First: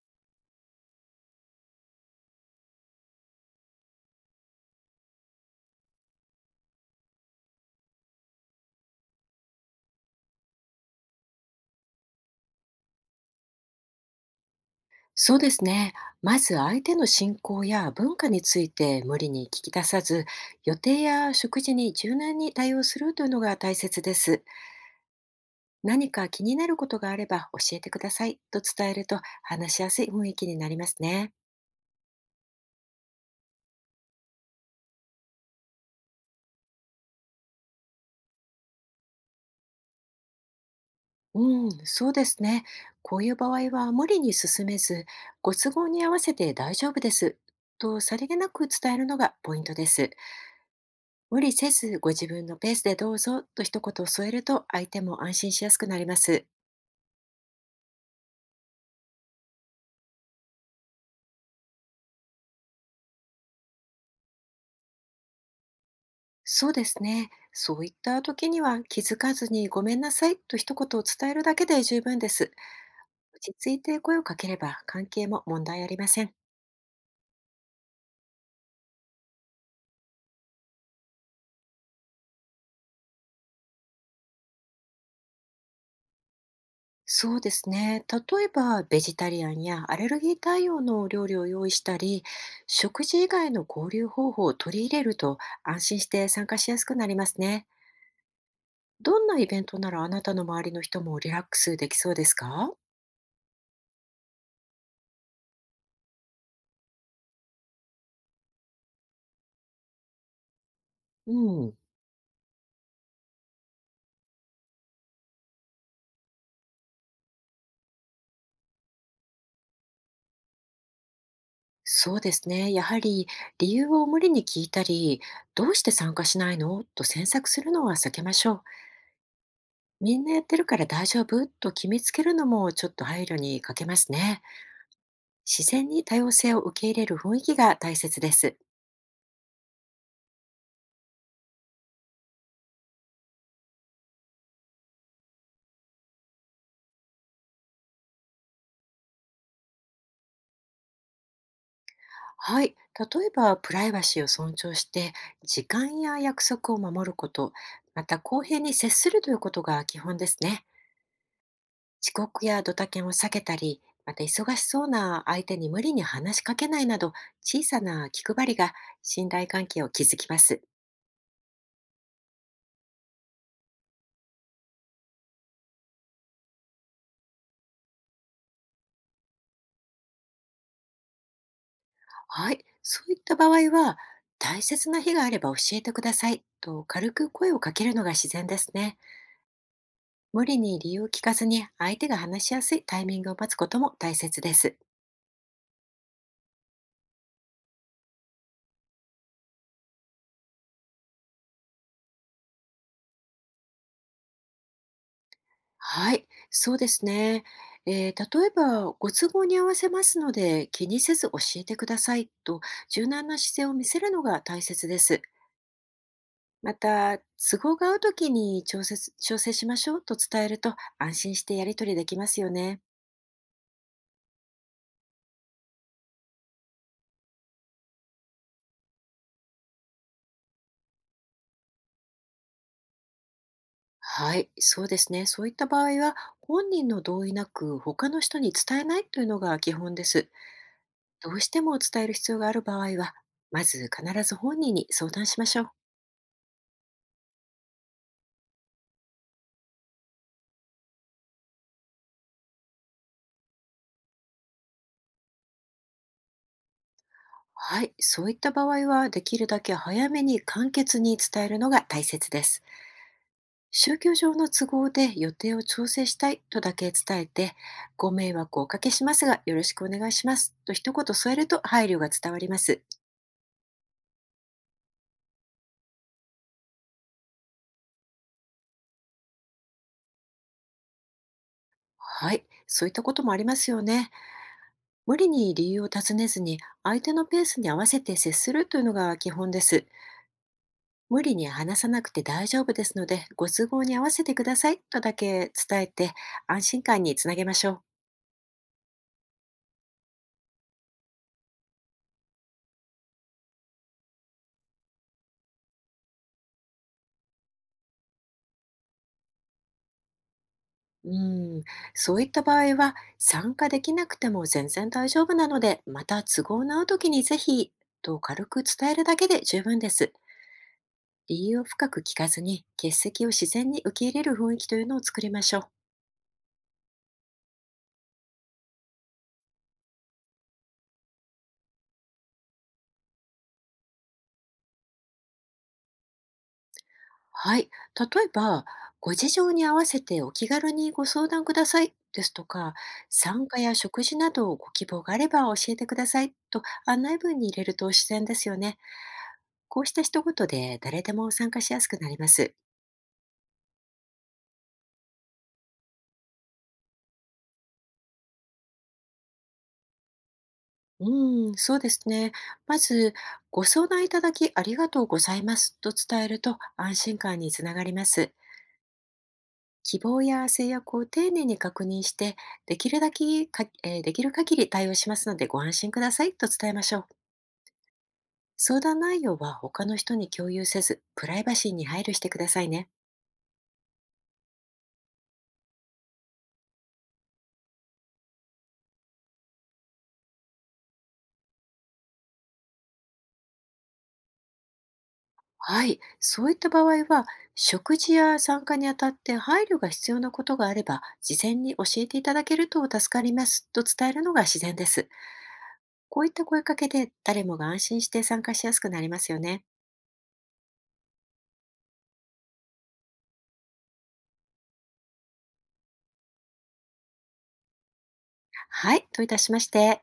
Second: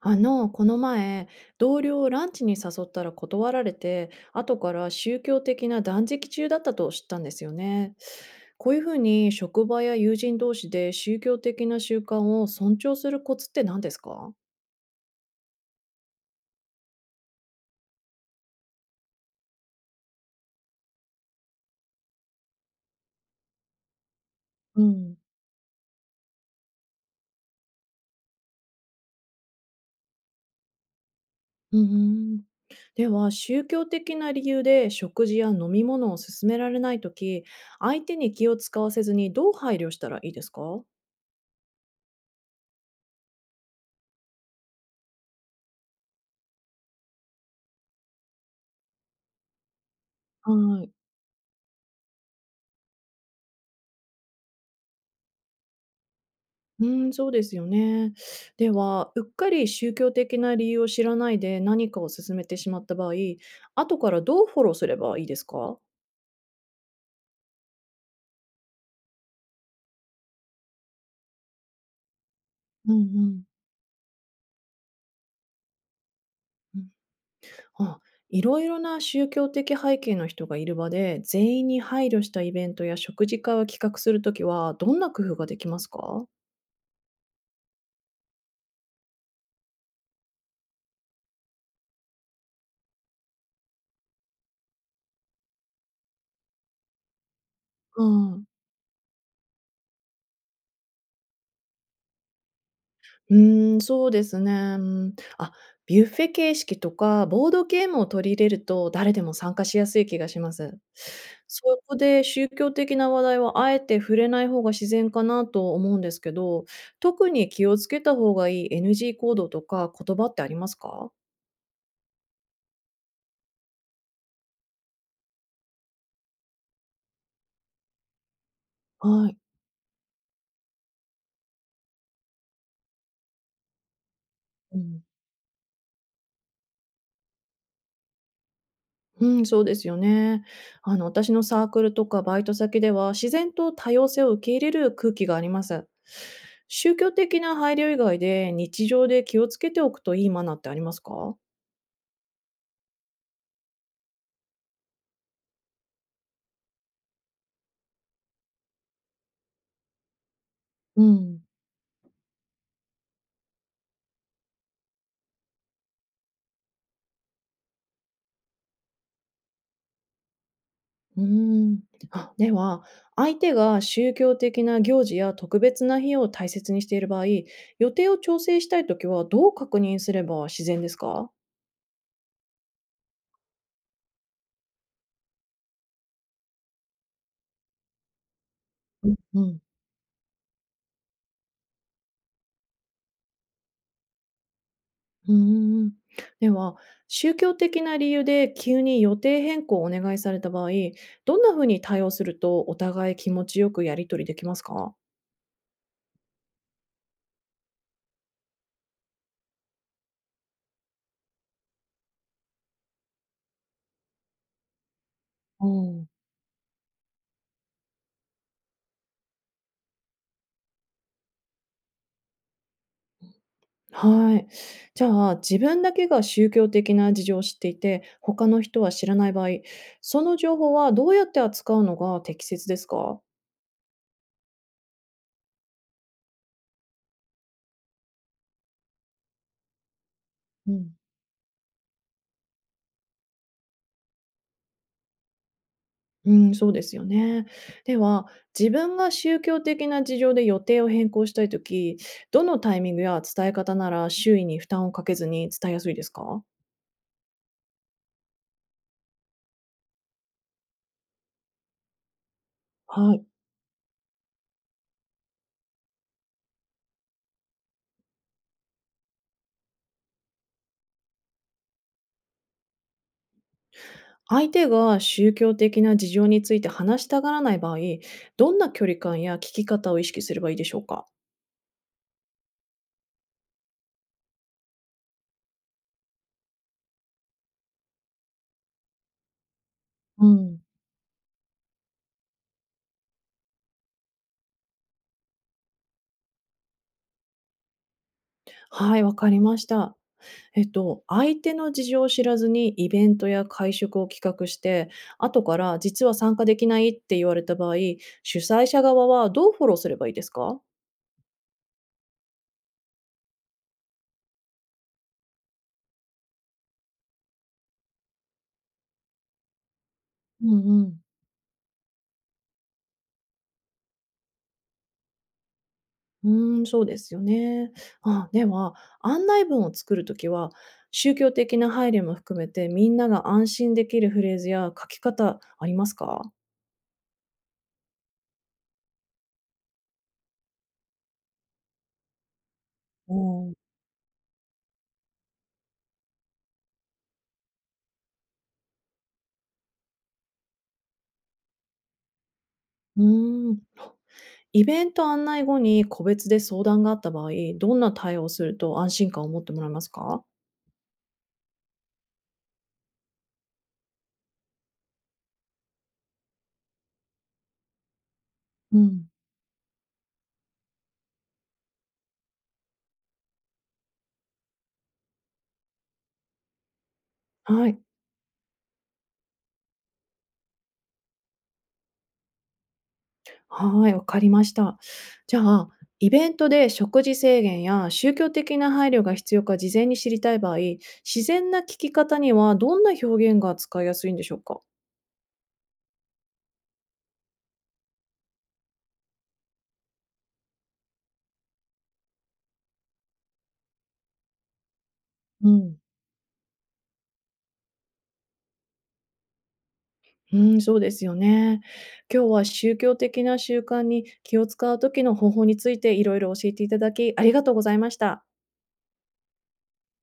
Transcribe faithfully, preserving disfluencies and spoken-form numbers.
あの、この前、同僚をランチに誘ったら断られて、後から宗教的な断食中だったと知ったんですよね。こういうふうに職場や友人同士で宗教的な習慣を尊重するコツって何ですか？そうですね。まず相手の信仰や文化について無理に聞き出さず、予定や食事に柔軟に対応するというのが大切です。うん。何か気になることがあれば教えてくださいと伝えると話しやすい雰囲気になりますね。うんうん。では、宗教的な理由で食事や飲み物を勧められないとき、相手に気を使わせずにどう配慮したらいいですか？うん、そうですね。こういう場合は無理に進めず、ご都合に合わせて大丈夫ですとさりげなく伝えるのがポイントです。は。無理せずご自分のペースでどうぞと一言添えると相手も安心しやすくなります。うーん、そうですよね。では、うっかり宗教的な理由を知らないで何かを勧めてしまった場合、後からどうフォローすればいいですか？そうですね。そういった時には気づかずにごめんなさいと一言を伝えるだけで十分です。うんう落ん。ち着いて声をかければ関係も問題ありません。うん、あ、いろいろな宗教的背景の人がいる場で、全員に配慮したイベントや食事会を企画するときは、どんな工夫ができますか？そうですね。例えばベジタリアンやアレルギー対応の料理を用意したり、食事以外の交流方法を取り入れると安心して参加しやすくなりますね。うん。どんなイベントならあなたの周りの人もリラックスできそうですか？うーん、そうですね。うん。あ、ビュッフェ形式とか、ボードゲームを取り入れると、誰でも参加しやすい気がします。うん。そこで宗教的な話題はあえて触れない方が自然かなと思うんですけど、特に気をつけた方がいい エヌジー 行動とか言葉ってありますか？そうですね。やはり理由を無理に聞いたり、どうして参加しないのと詮索するのは避けましょう。はい。みんなやってるから大丈夫と決めつけるのもちょっと配慮に欠けますね。自然に多様性を受け入れる雰囲気が大切です。うん、そうですよね。あの、私のサークルとかバイト先では、自然と多様性を受け入れる空気があります。宗教的な配慮以外で、日常で気をつけておくといいマナーってありますか？はい。例えば、プライバシーを尊重して、時間や約束を守ること、また公平に接するということが基本ですね。うん。遅刻やドタキャンを避けたり、また忙しそうな相手に無理に話しかけないなど、小さな気配りが信頼関係を築きます。うーん。あ、では、相手が宗教的な行事や特別な日を大切にしている場合、予定を調整したいときは、どう確認すれば自然ですか？はい、そういった場合は、大切な日があれば教えてくださいと軽く声をかけるのが自然ですね。うん。無理に理由を聞かずに相手が話しやすいタイミングを待つことも大切です。うーん。では、宗教的な理由で急に予定変更をお願いされた場合、どんなふうに対応するとお互い気持ちよくやり取りできますか？はい、そうですね。えー例えば、ご都合に合わせますので、気にせず教えてくださいと、柔軟な姿勢を見せるのが大切です。おー。また、都合が合うときに調節、調整しましょうと伝えると、安心してやり取りできますよね。はい。じゃあ、自分だけが宗教的な事情を知っていて、他の人は知らない場合、その情報はどうやって扱うのが適切ですか？はい、そうですね。そういった場合は、本人の同意なく、他の人に伝えないというのが基本です。どうしても伝える必要がある場合は、まず必ず本人に相談しましょう。うん、そうですよね。では、自分が宗教的な事情で予定を変更したいとき、どのタイミングや伝え方なら周囲に負担をかけずに伝えやすいですか？はい、そういった場合はできるだけ早めに簡潔に伝えるのが大切です。はい。宗教上の都合で予定を調整したいとだけ伝えて、ご迷惑をおかけしますがよろしくお願いしますと一言添えると配慮が伝わります。相手が宗教的な事情について話したがらない場合、どんな距離感や聞き方を意識すればいいでしょうか？はい、そういったこともありますよね。無理に理由を尋ねずに相手のペースに合わせて接するというのが基本です。うん。無理に話さなくて大丈夫ですので、ご都合に合わせてくださいとだけ伝えて安心感につなげましょう。はい、わかりました。えっと、相手の事情を知らずにイベントや会食を企画して、後から実は参加できないって言われた場合、主催者側はどうフォローすればいいですか？うん、そういった場合は参加できなくても全然大丈夫なので、また都合の合う時にぜひと軽く伝えるだけで十分です。うんうん。理由を深く聞かずに欠席を自然に受け入れる雰囲気というのを作りましょう。うーん、そうですよね。あ、では、案内文を作るときは、宗教的な配慮も含めて、みんなが安心できるフレーズや書き方ありますか？はい。例えば、ご事情に合わせてお気軽にご相談くださいですとか、お参ー。加や食事などをご希望があれば教えてくださいと案内文に入れると自然ですよね。こうした一言で誰でも参加しやすくなります。うーん、イベント案内後に個別で相談があった場合、どんな対応をすると安心感を持ってもらえますか？うん、そうですね。まず、ご相談いただきありがとうございますと伝えると安心感につながります。うん。希望や制約を丁寧に確認して、できるだけか、えーできる限り対応しますのでご安心くださいと伝えましょう。はい。相談内容は他の人に共有せず、プライバシーに配慮してくださいね。はい、わかりました。じゃあ、イベントで食事制限や宗教的な配慮が必要か事前に知りたい場合、自然な聞き方にはどんな表現が使いやすいんでしょうか？はい。そういった場合は、食事や参加にあたって配慮が必要なことがあれば、事前に教えていただけると助かりますと伝えるのが自然です。うん。こういった声かけで誰もが安心して参加しやすくなりますよね。うん、そうですよね。今日は宗教的な習慣に気を使う時の方法についていろいろ教えていただき、ありがとうございました。はい、といたしまして。